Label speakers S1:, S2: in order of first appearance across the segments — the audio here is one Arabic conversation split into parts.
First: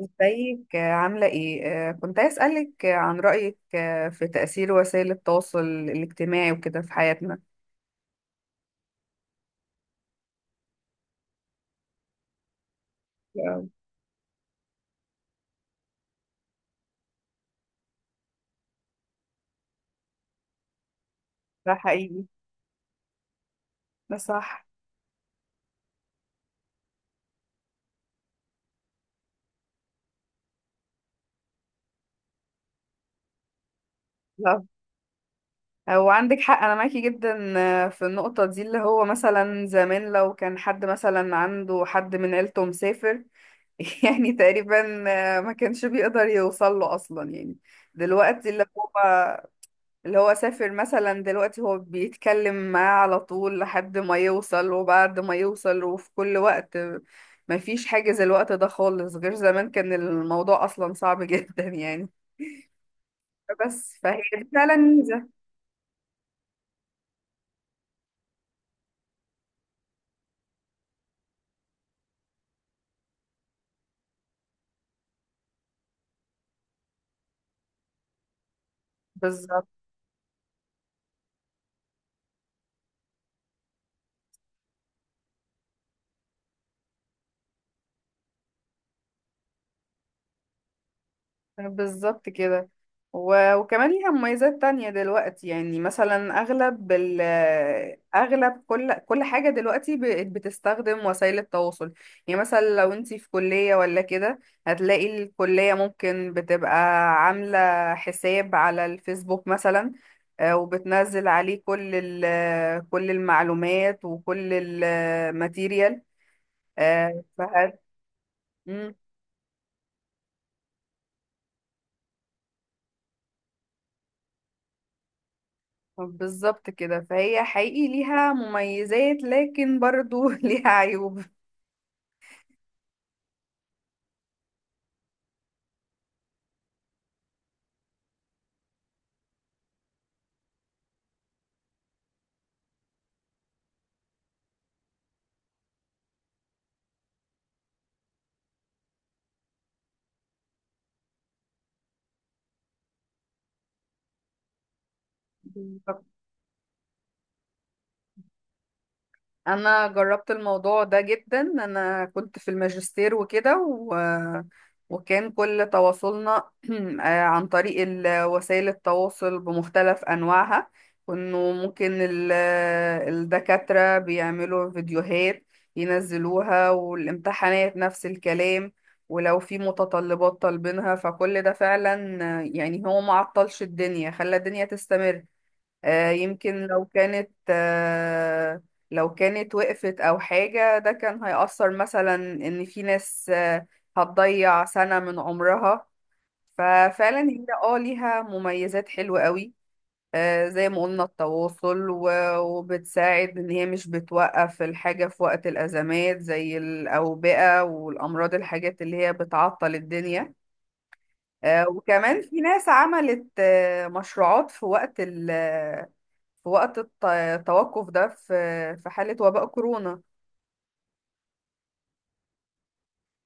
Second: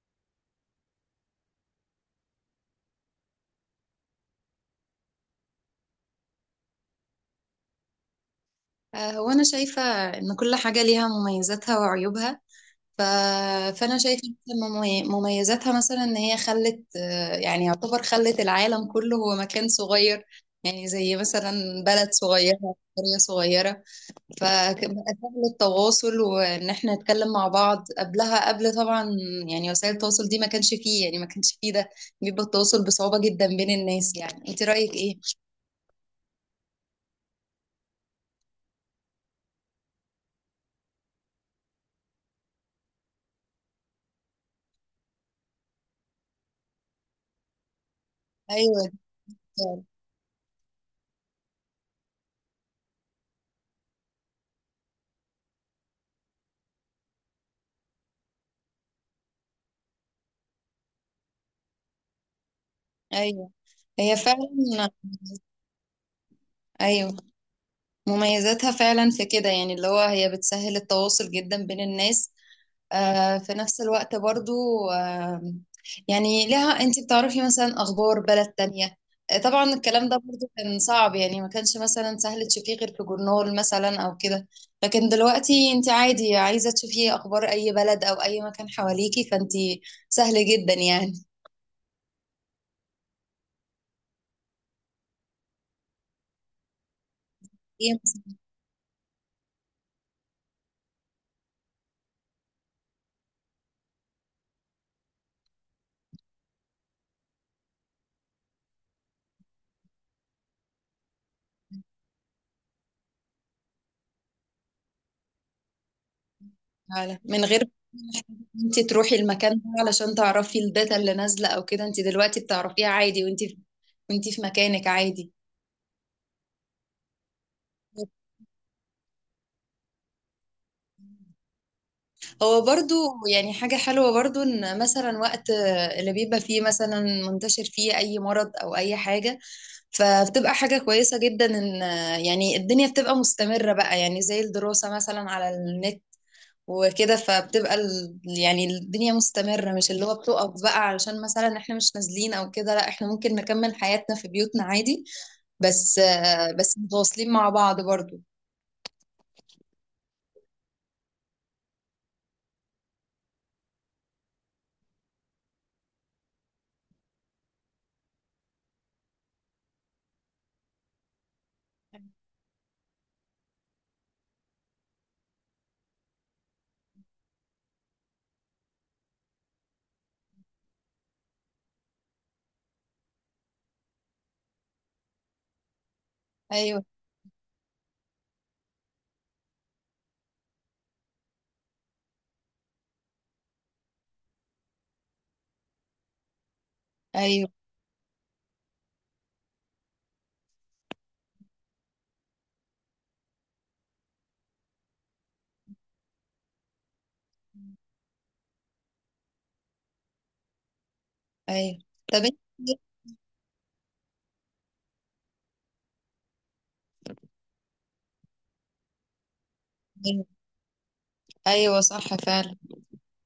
S1: ازيك؟ عاملة ايه؟ كنت عايز اسألك عن رأيك في تأثير وسائل التواصل الاجتماعي وكده في حياتنا.
S2: هو أنا شايفة إن كل حاجة ليها مميزاتها وعيوبها. ف...
S1: أوي.
S2: فأنا شايفة مثلاً مميزاتها مثلا إن هي خلت، يعني يعتبر خلت العالم كله هو مكان صغير، يعني زي
S1: ده
S2: مثلا بلد
S1: حقيقي.
S2: صغيرة، قرية صغيرة،
S1: ده صح.
S2: فبقى سهل التواصل وإن إحنا نتكلم مع بعض قبلها. قبل طبعا يعني وسائل التواصل دي ما كانش فيه ده، بيبقى التواصل بصعوبة جدا بين الناس. يعني أنت
S1: لا.
S2: رأيك إيه؟
S1: هو عندك حق، انا معاكي جدا. في النقطة دي اللي هو مثلا زمان لو كان حد مثلا عنده حد من عيلته مسافر. يعني تقريبا ما كانش بيقدر يوصل له اصلا يعني. دلوقتي اللي
S2: أيوه،
S1: هو اللي هو سافر مثلا دلوقتي هو بيتكلم معاه على طول لحد ما يوصل، وبعد ما يوصل وفي كل وقت. مفيش حاجة زي الوقت ده خالص، غير زمان كان الموضوع أصلا صعب جدا يعني.
S2: أيوه،
S1: بس
S2: هي
S1: فهي دي فعلا
S2: فعلا.
S1: ميزة.
S2: أيوه، مميزاتها فعلا في كده، يعني اللي هو هي بتسهل التواصل جدا بين الناس. في نفس الوقت برضو، آه، يعني لها انت بتعرفي مثلا اخبار بلد تانية.
S1: بالظبط.
S2: طبعا الكلام ده برضو كان صعب، يعني ما كانش مثلا سهل تشوفيه غير في جورنال مثلا او كده. لكن دلوقتي انت عادي عايزة تشوفي اخبار اي بلد او اي مكان حواليكي، فانت سهل جدا يعني.
S1: بالظبط كده، وكمان ليها مميزات تانية دلوقتي، يعني مثلا أغلب كل حاجة دلوقتي بقت بتستخدم وسائل التواصل. يعني مثلا لو انتي في كلية ولا كده، هتلاقي الكلية ممكن بتبقى عاملة حساب على الفيسبوك مثلا. وبتنزل عليه كل المعلومات وكل الماتيريال.
S2: فعلا من غير
S1: فهت...
S2: ما انت تروحي المكان ده علشان تعرفي الداتا اللي نازلة او كده. انت دلوقتي بتعرفيها عادي وانت في مكانك عادي.
S1: بالظبط كده، فهي حقيقي ليها مميزات، لكن برضو ليها عيوب.
S2: هو برضو يعني حاجة حلوة برضو ان مثلا وقت اللي بيبقى فيه مثلا منتشر فيه اي مرض او اي حاجة، فبتبقى حاجة كويسة جدا ان يعني الدنيا بتبقى مستمرة بقى، يعني زي الدراسة مثلا على النت وكده، فبتبقى يعني الدنيا مستمرة، مش اللي هو بتقف بقى علشان مثلا احنا مش نازلين او كده. لا، احنا ممكن نكمل حياتنا في بيوتنا عادي، بس متواصلين مع بعض برضو.
S1: انا جربت الموضوع ده جدا، انا كنت في الماجستير وكده، وكان كل تواصلنا عن طريق وسائل التواصل بمختلف انواعها. كانوا ممكن الدكاترة بيعملوا فيديوهات ينزلوها، والامتحانات نفس الكلام. ولو في متطلبات طالبينها فكل ده فعلا يعني هو معطلش الدنيا، خلى الدنيا تستمر. يمكن لو
S2: ايوه،
S1: كانت آه، لو كانت وقفت أو حاجة، ده كان هيأثر مثلا إن في ناس هتضيع سنة من عمرها. ففعلا هي
S2: ايوه،
S1: ليها مميزات حلوة قوي. زي ما قلنا التواصل، وبتساعد إن هي مش بتوقف الحاجة في وقت الأزمات، زي الأوبئة والأمراض، الحاجات اللي هي بتعطل الدنيا.
S2: ايوه،
S1: وكمان
S2: طب انت
S1: في ناس عملت مشروعات في وقت ال في وقت الت- التوقف ده في حالة وباء كورونا.
S2: ايوه، صح فعلا.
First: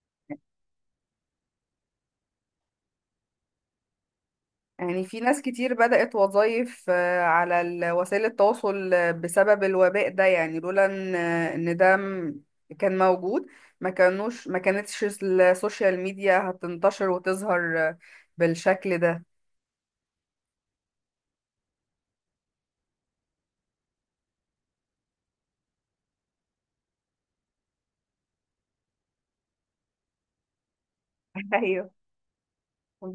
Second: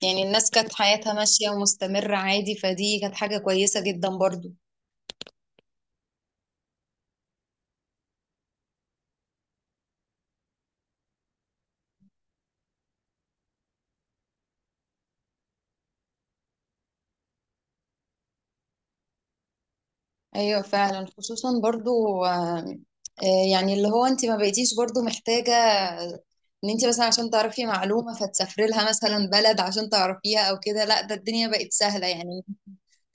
S2: يعني الناس كانت حياتها ماشية ومستمرة عادي، فدي كانت حاجة كويسة جدا برضو.
S1: يعني في ناس كتير بدأت وظائف على وسائل التواصل بسبب الوباء ده، يعني لولا إن ده كان موجود، ما كانتش السوشيال ميديا هتنتشر وتظهر بالشكل ده.
S2: ايوه فعلا، خصوصا برضو، آم، آه، يعني اللي هو انت ما بقيتيش برضو محتاجة ان انت مثلا عشان تعرفي معلومة فتسافري لها مثلا بلد عشان تعرفيها او كده. لا، ده الدنيا بقت
S1: ايوه،
S2: سهلة يعني.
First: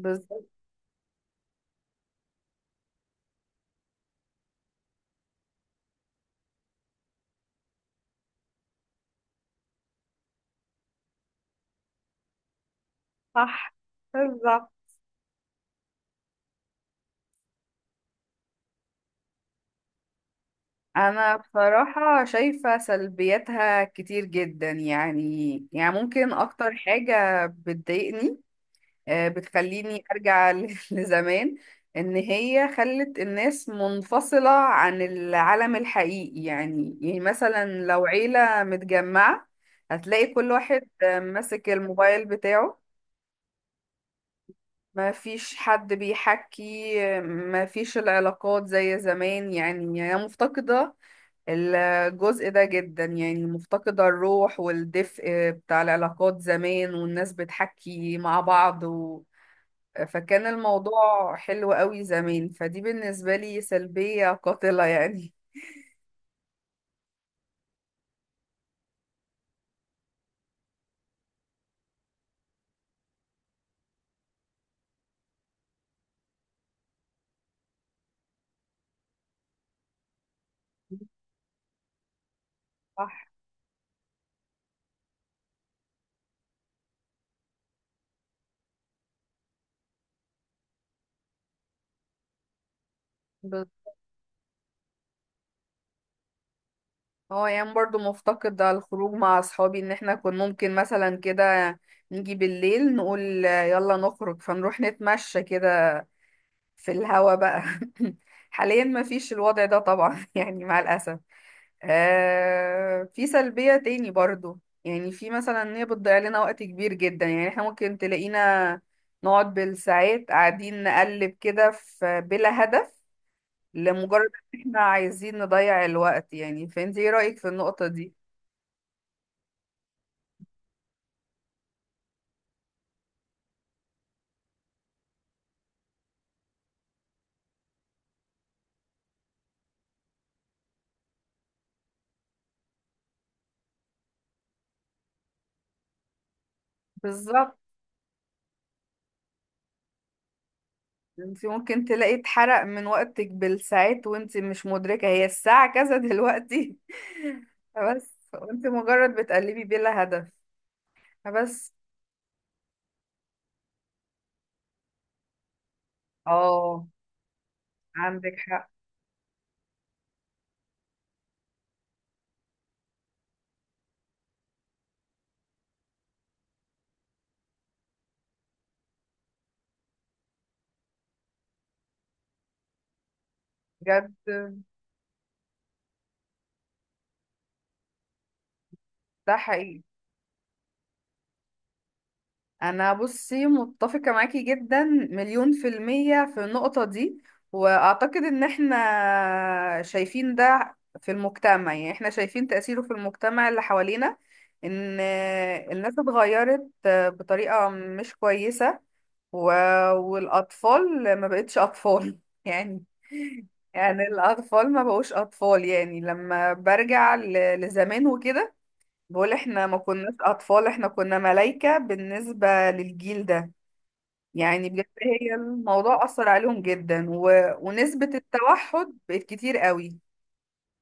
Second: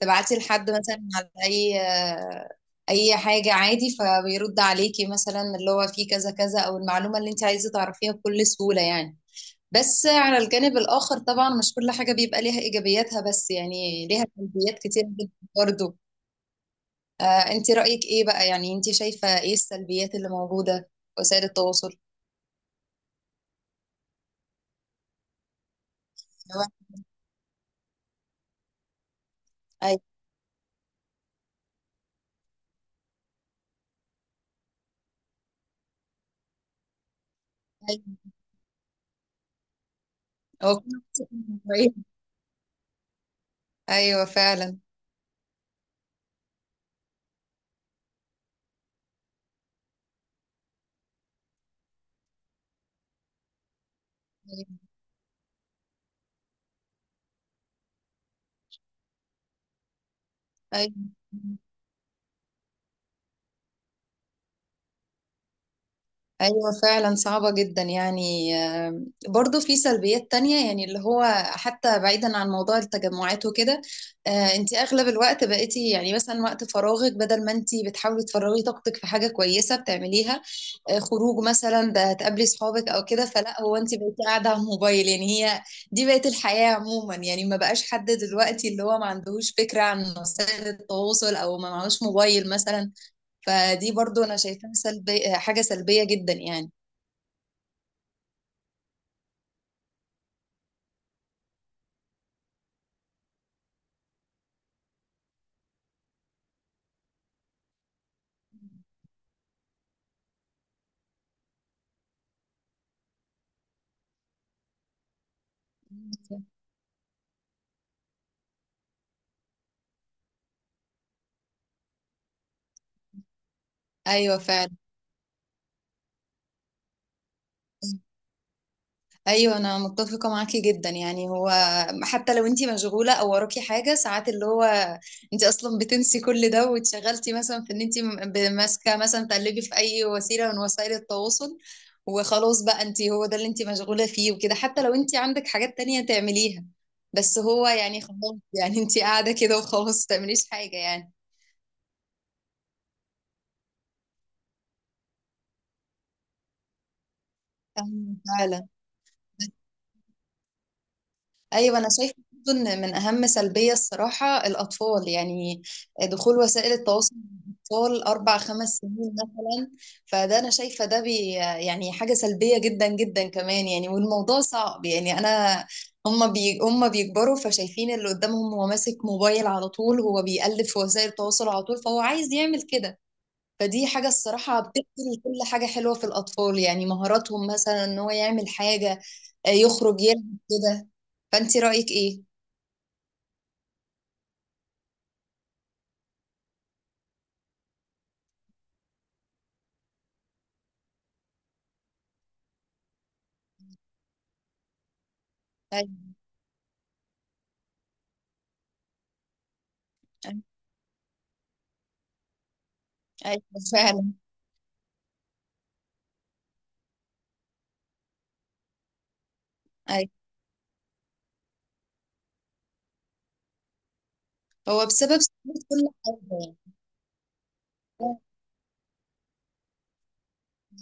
S2: تبعتي لحد مثلا على اي اي حاجة عادي، فبيرد عليكي مثلا اللي هو في كذا كذا، او المعلومة اللي انت عايزة تعرفيها بكل سهولة يعني. بس على الجانب الآخر طبعا مش كل حاجة بيبقى ليها إيجابياتها بس،
S1: صح،
S2: يعني ليها
S1: بالظبط.
S2: سلبيات كتير جدا برضه. انت رأيك ايه بقى؟ يعني انت شايفة ايه السلبيات اللي موجودة في
S1: انا
S2: وسائل التواصل؟
S1: بصراحة شايفة سلبياتها كتير جدا، يعني ممكن
S2: هو-
S1: اكتر حاجة بتضايقني
S2: ايوه،
S1: بتخليني ارجع لزمان. ان هي خلت الناس منفصلة عن العالم الحقيقي، يعني مثلا لو
S2: ايوه.
S1: عيلة متجمعة هتلاقي كل
S2: هو
S1: واحد
S2: كل واحد شايف إنه
S1: ماسك
S2: إيه.
S1: الموبايل بتاعه.
S2: ايوه فعلا.
S1: ما فيش حد بيحكي، ما فيش العلاقات زي زمان، يعني هي مفتقدة الجزء ده جدا، يعني مفتقدة الروح والدفء بتاع العلاقات زمان والناس بتحكي مع بعض. فكان
S2: ايوه،
S1: الموضوع حلو قوي زمان، فدي بالنسبة لي سلبية قاتلة يعني.
S2: ايوه فعلا صعبة جدا يعني. برضو في سلبيات تانية، يعني اللي هو حتى بعيدا عن موضوع التجمعات وكده. آه، انت اغلب الوقت بقيتي، يعني مثلا وقت فراغك بدل ما انت بتحاولي تفرغي طاقتك في حاجة كويسة بتعمليها، خروج مثلا، ده هتقابلي صحابك او
S1: صح.
S2: كده، فلا هو انت بقيتي قاعده على الموبايل يعني. هي دي بقت الحياه عموما، يعني ما بقاش حد دلوقتي اللي هو ما عندهوش فكره عن وسائل التواصل او ما معهوش موبايل مثلا.
S1: بس
S2: فدي برضو انا شايفاها حاجه سلبيه جدا يعني.
S1: هو يعني برضو مفتقد على الخروج مع أصحابي، إن إحنا كنا ممكن مثلا كده نيجي بالليل نقول يلا نخرج، فنروح نتمشى كده في الهوا بقى. حاليا مفيش الوضع ده طبعا يعني مع الأسف. في سلبية تاني برضو، يعني في مثلا ان هي بتضيع لنا وقت كبير جدا، يعني احنا ممكن تلاقينا نقعد بالساعات قاعدين نقلب كده في بلا هدف، لمجرد
S2: ايوه
S1: ان
S2: فعلا.
S1: احنا عايزين نضيع الوقت، يعني فانت ايه رأيك في النقطة دي؟
S2: ايوه انا متفقه معاكي جدا، يعني هو حتى لو انتي مشغوله او وراكي حاجه ساعات، اللي هو انتي اصلا بتنسي كل ده واتشغلتي مثلا في ان انتي ماسكه مثلا تقلبي في اي وسيله من وسائل التواصل، وخلاص بقى انتي هو ده اللي انتي مشغوله فيه وكده، حتى لو انتي عندك حاجات تانية تعمليها. بس
S1: بالظبط.
S2: هو يعني خلاص، يعني انتي قاعده كده وخلاص، ما تعمليش حاجه يعني.
S1: انت ممكن تلاقي اتحرق من وقتك بالساعات وانت مش مدركة هي الساعة كذا دلوقتي بس
S2: أيوة
S1: وانت
S2: فعلا.
S1: مجرد بتقلبي بلا هدف. بس،
S2: ايوه انا شايفه برضو ان من اهم سلبيه الصراحه الاطفال، يعني دخول وسائل
S1: اه،
S2: التواصل مع الاطفال
S1: عندك
S2: اربع خمس
S1: حق
S2: سنين مثلا. فده انا شايفه ده يعني حاجه سلبيه جدا جدا كمان يعني، والموضوع صعب يعني انا. هما بيكبروا فشايفين اللي قدامهم هو ماسك موبايل على طول، هو بيقلب في وسائل التواصل على طول، فهو عايز يعمل كده. فدي حاجة الصراحة
S1: بجد،
S2: بتقتل كل حاجة حلوة في الأطفال، يعني مهاراتهم مثلا إن هو يعمل حاجة،
S1: ده حقيقي.
S2: يخرج يلعب كده. فأنت رأيك إيه؟
S1: انا بصي متفقة معاكي جدا 1000000% في النقطة دي، واعتقد ان احنا شايفين ده في المجتمع، يعني احنا شايفين تأثيره في المجتمع اللي حوالينا، ان الناس
S2: أيوة،
S1: اتغيرت بطريقة مش كويسة. و...
S2: أيوة،
S1: والاطفال ما بقتش اطفال يعني.
S2: أيوة،
S1: يعني
S2: فعلا.
S1: الاطفال ما بقوش اطفال، يعني لما برجع لزمان وكده، بقول احنا ما
S2: أيوة،
S1: كناش اطفال، احنا كنا ملايكة بالنسبة للجيل ده. يعني بجد
S2: هو بسبب
S1: هي
S2: سهولة كل
S1: الموضوع اثر
S2: حاجة يعني.
S1: عليهم جدا، ونسبة التوحد بقت كتير قوي.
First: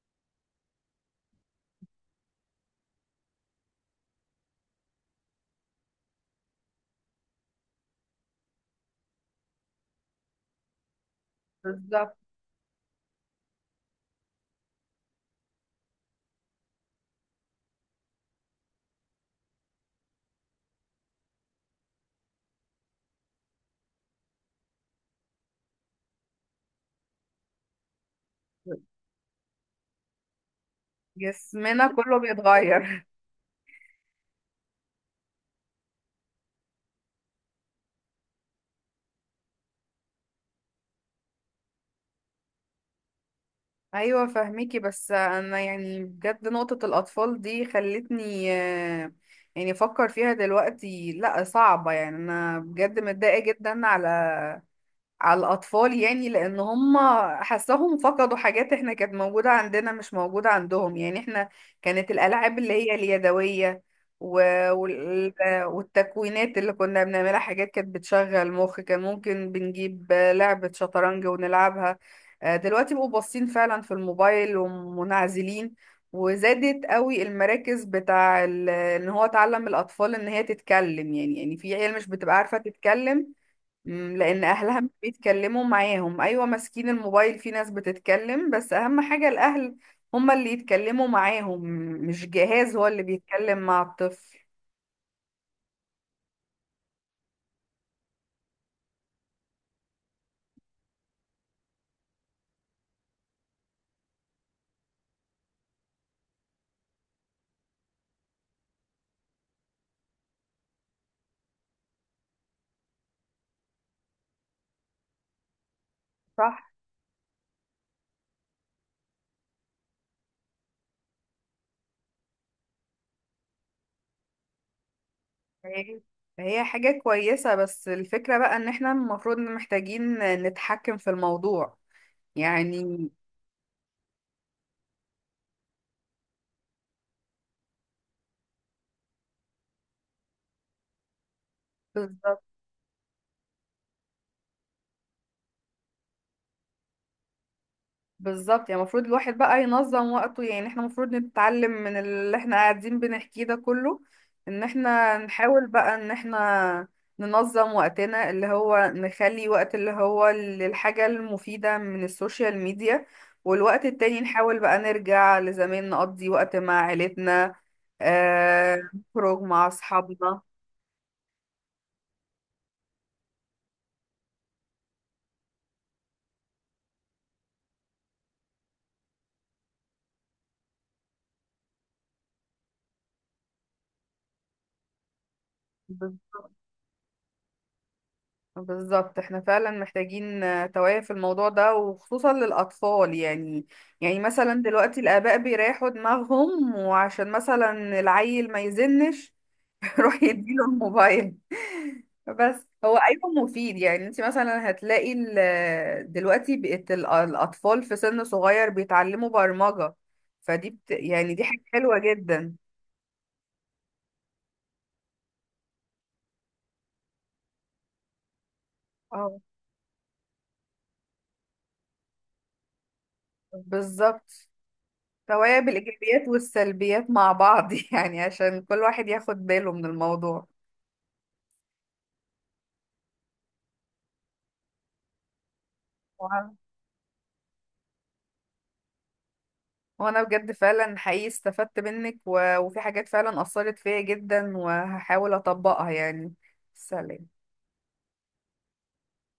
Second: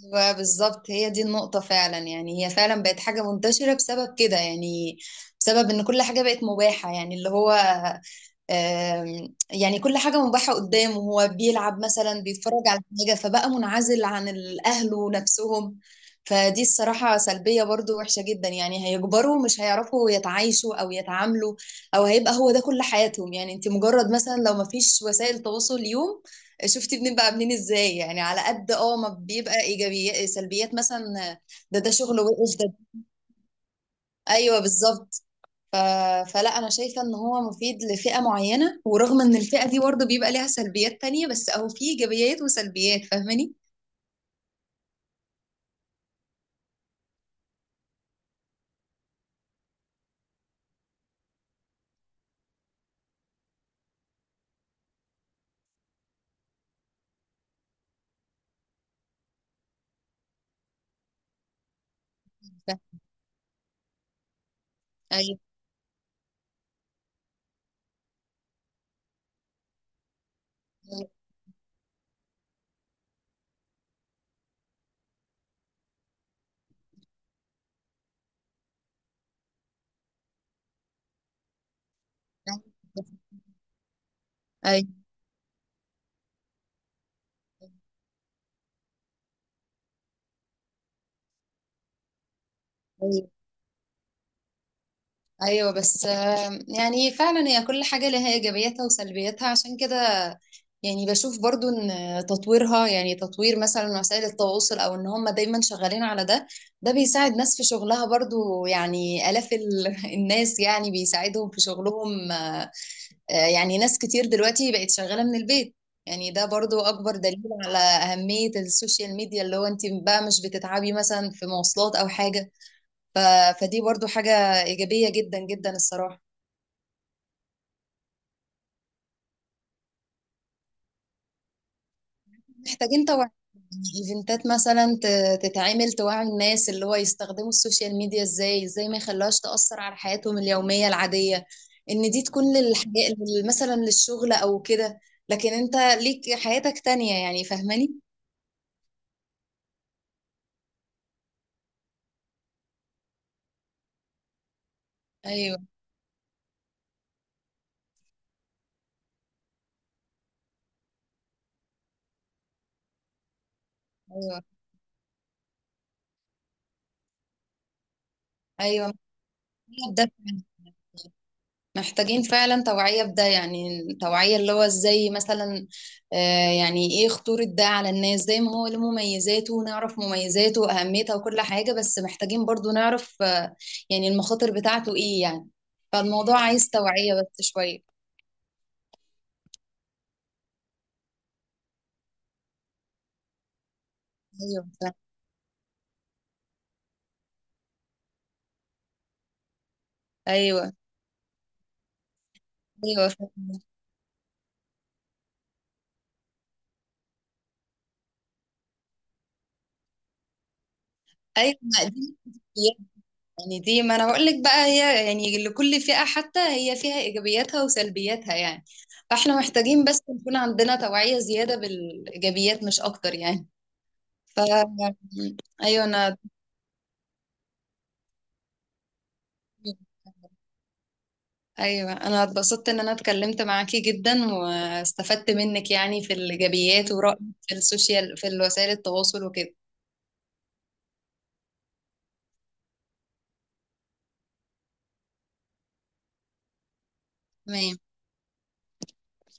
S2: أيوة، بالظبط. هي دي النقطة فعلا يعني. هي فعلا بقت حاجة منتشرة بسبب كده يعني، بسبب إن كل حاجة بقت مباحة، يعني اللي هو يعني كل حاجة مباحة قدامه، هو بيلعب
S1: بالظبط.
S2: مثلا بيتفرج على حاجة، فبقى منعزل عن الأهل ونفسهم. فدي الصراحة سلبية برضو وحشة جدا. يعني هيكبروا مش هيعرفوا يتعايشوا أو يتعاملوا، أو هيبقى هو ده كل حياتهم. يعني انت مجرد مثلا لو ما فيش وسائل تواصل اليوم، شفتي بنبقى عاملين ازاي؟ يعني على قد ما بيبقى ايجابيات سلبيات مثلا. ده
S1: جسمنا
S2: ده
S1: كله
S2: شغله وحش ده.
S1: بيتغير.
S2: ايوه بالظبط. ف... فلا انا شايفه ان هو مفيد لفئه معينه، ورغم ان الفئه دي برضه بيبقى ليها سلبيات تانية، بس اهو فيه ايجابيات وسلبيات فاهماني.
S1: ايوه فاهميكي، بس انا يعني بجد نقطة الاطفال دي خلتني يعني افكر فيها دلوقتي، لا صعبة يعني، انا بجد متضايقة جدا على الأطفال، يعني لأن هم حسهم فقدوا حاجات احنا كانت موجودة عندنا مش موجودة عندهم. يعني احنا كانت الألعاب اللي
S2: ف-
S1: هي اليدوية و- وال-
S2: ايوه،
S1: والتكوينات اللي كنا بنعملها حاجات كانت بتشغل مخ، كان ممكن بنجيب لعبة شطرنج ونلعبها. دلوقتي بقوا باصين فعلا في الموبايل ومنعزلين. وزادت قوي المراكز بتاع ان هو تعلم الأطفال ان هي تتكلم، يعني في عيال مش بتبقى عارفة تتكلم. لان اهلها مش
S2: ايوه،
S1: بيتكلموا معاهم، ايوه ماسكين الموبايل، في ناس بتتكلم بس اهم حاجة الاهل هما اللي يتكلموا معاهم، مش جهاز هو اللي
S2: ايوه،
S1: بيتكلم مع الطفل.
S2: ايوه. بس يعني فعلا هي كل حاجه لها ايجابياتها وسلبياتها عشان كده. يعني بشوف برضو ان تطويرها، يعني تطوير مثلا وسائل التواصل، او ان هم دايما شغالين على ده. ده بيساعد ناس في شغلها برضو، يعني الاف الناس يعني بيساعدهم في شغلهم. يعني ناس كتير دلوقتي بقت شغالة من البيت، يعني ده
S1: صح.
S2: برضو أكبر دليل على أهمية السوشيال ميديا، اللي هو أنت بقى مش بتتعبي مثلا في مواصلات أو حاجة. ف... فدي برضو حاجة إيجابية جدا جدا
S1: هي
S2: الصراحة.
S1: هي حاجة كويسة، بس الفكرة بقى ان احنا المفروض محتاجين نتحكم في الموضوع
S2: محتاجين
S1: يعني.
S2: توعي، إيفنتات مثلا تتعمل توعي الناس اللي هو يستخدموا السوشيال ميديا إزاي، إزاي ما يخلوهاش تأثر على حياتهم اليومية العادية، إن دي
S1: بالظبط،
S2: تكون للحياة، مثلا للشغل أو كده. لكن أنت ليك حياتك تانية يعني، فاهماني؟
S1: بالظبط، يعني المفروض الواحد بقى ينظم وقته، يعني احنا المفروض نتعلم من اللي احنا قاعدين بنحكيه ده كله، ان احنا نحاول
S2: أيوه،
S1: بقى ان احنا ننظم وقتنا اللي هو نخلي وقت اللي هو للحاجة المفيدة من السوشيال ميديا، والوقت التاني
S2: أيوه،
S1: نحاول بقى نرجع لزمان نقضي وقت مع عيلتنا.
S2: ايوه،
S1: نخرج مع
S2: ده
S1: اصحابنا.
S2: فعلا. محتاجين فعلا توعية بده، يعني توعية اللي هو ازاي مثلا، يعني ايه خطورة ده على الناس، زي ما هو له مميزاته ونعرف مميزاته وأهميتها وكل حاجة، بس محتاجين برضو نعرف يعني المخاطر بتاعته ايه يعني. فالموضوع عايز توعية بس شوية.
S1: بالظبط، احنا فعلا محتاجين توعية في الموضوع ده، وخصوصا للأطفال يعني. يعني مثلا
S2: ايوه فعلا.
S1: دلوقتي الآباء بيريحوا دماغهم، وعشان مثلا العيل ما يزنش يروح يديله
S2: ايوه،
S1: الموبايل. بس هو
S2: ايوه فعلا.
S1: أيوه مفيد، يعني انت مثلا هتلاقي دلوقتي بقت الأطفال في سن صغير بيتعلموا برمجة. فدي يعني دي
S2: ايوه،
S1: حاجة
S2: ما
S1: حلوة
S2: دي
S1: جدا.
S2: يعني دي، ما انا بقول لك بقى، هي يعني لكل فئة حتى هي فيها ايجابياتها وسلبياتها يعني.
S1: اه،
S2: فاحنا محتاجين بس نكون عندنا توعية زيادة بالايجابيات مش اكتر يعني. ف
S1: بالظبط، توعية
S2: ايوه انا
S1: بالإيجابيات والسلبيات مع بعض يعني عشان كل واحد ياخد باله من الموضوع.
S2: ايوه انا اتبسطت ان انا اتكلمت معاكي جدا واستفدت منك، يعني في
S1: وأنا
S2: الايجابيات ورأيك في السوشيال، في وسائل التواصل وكده.
S1: وأنا بجد فعلا حقيقي استفدت منك، وفي حاجات فعلا أثرت فيا جدا، وهحاول أطبقها يعني. سلام.
S2: تمام.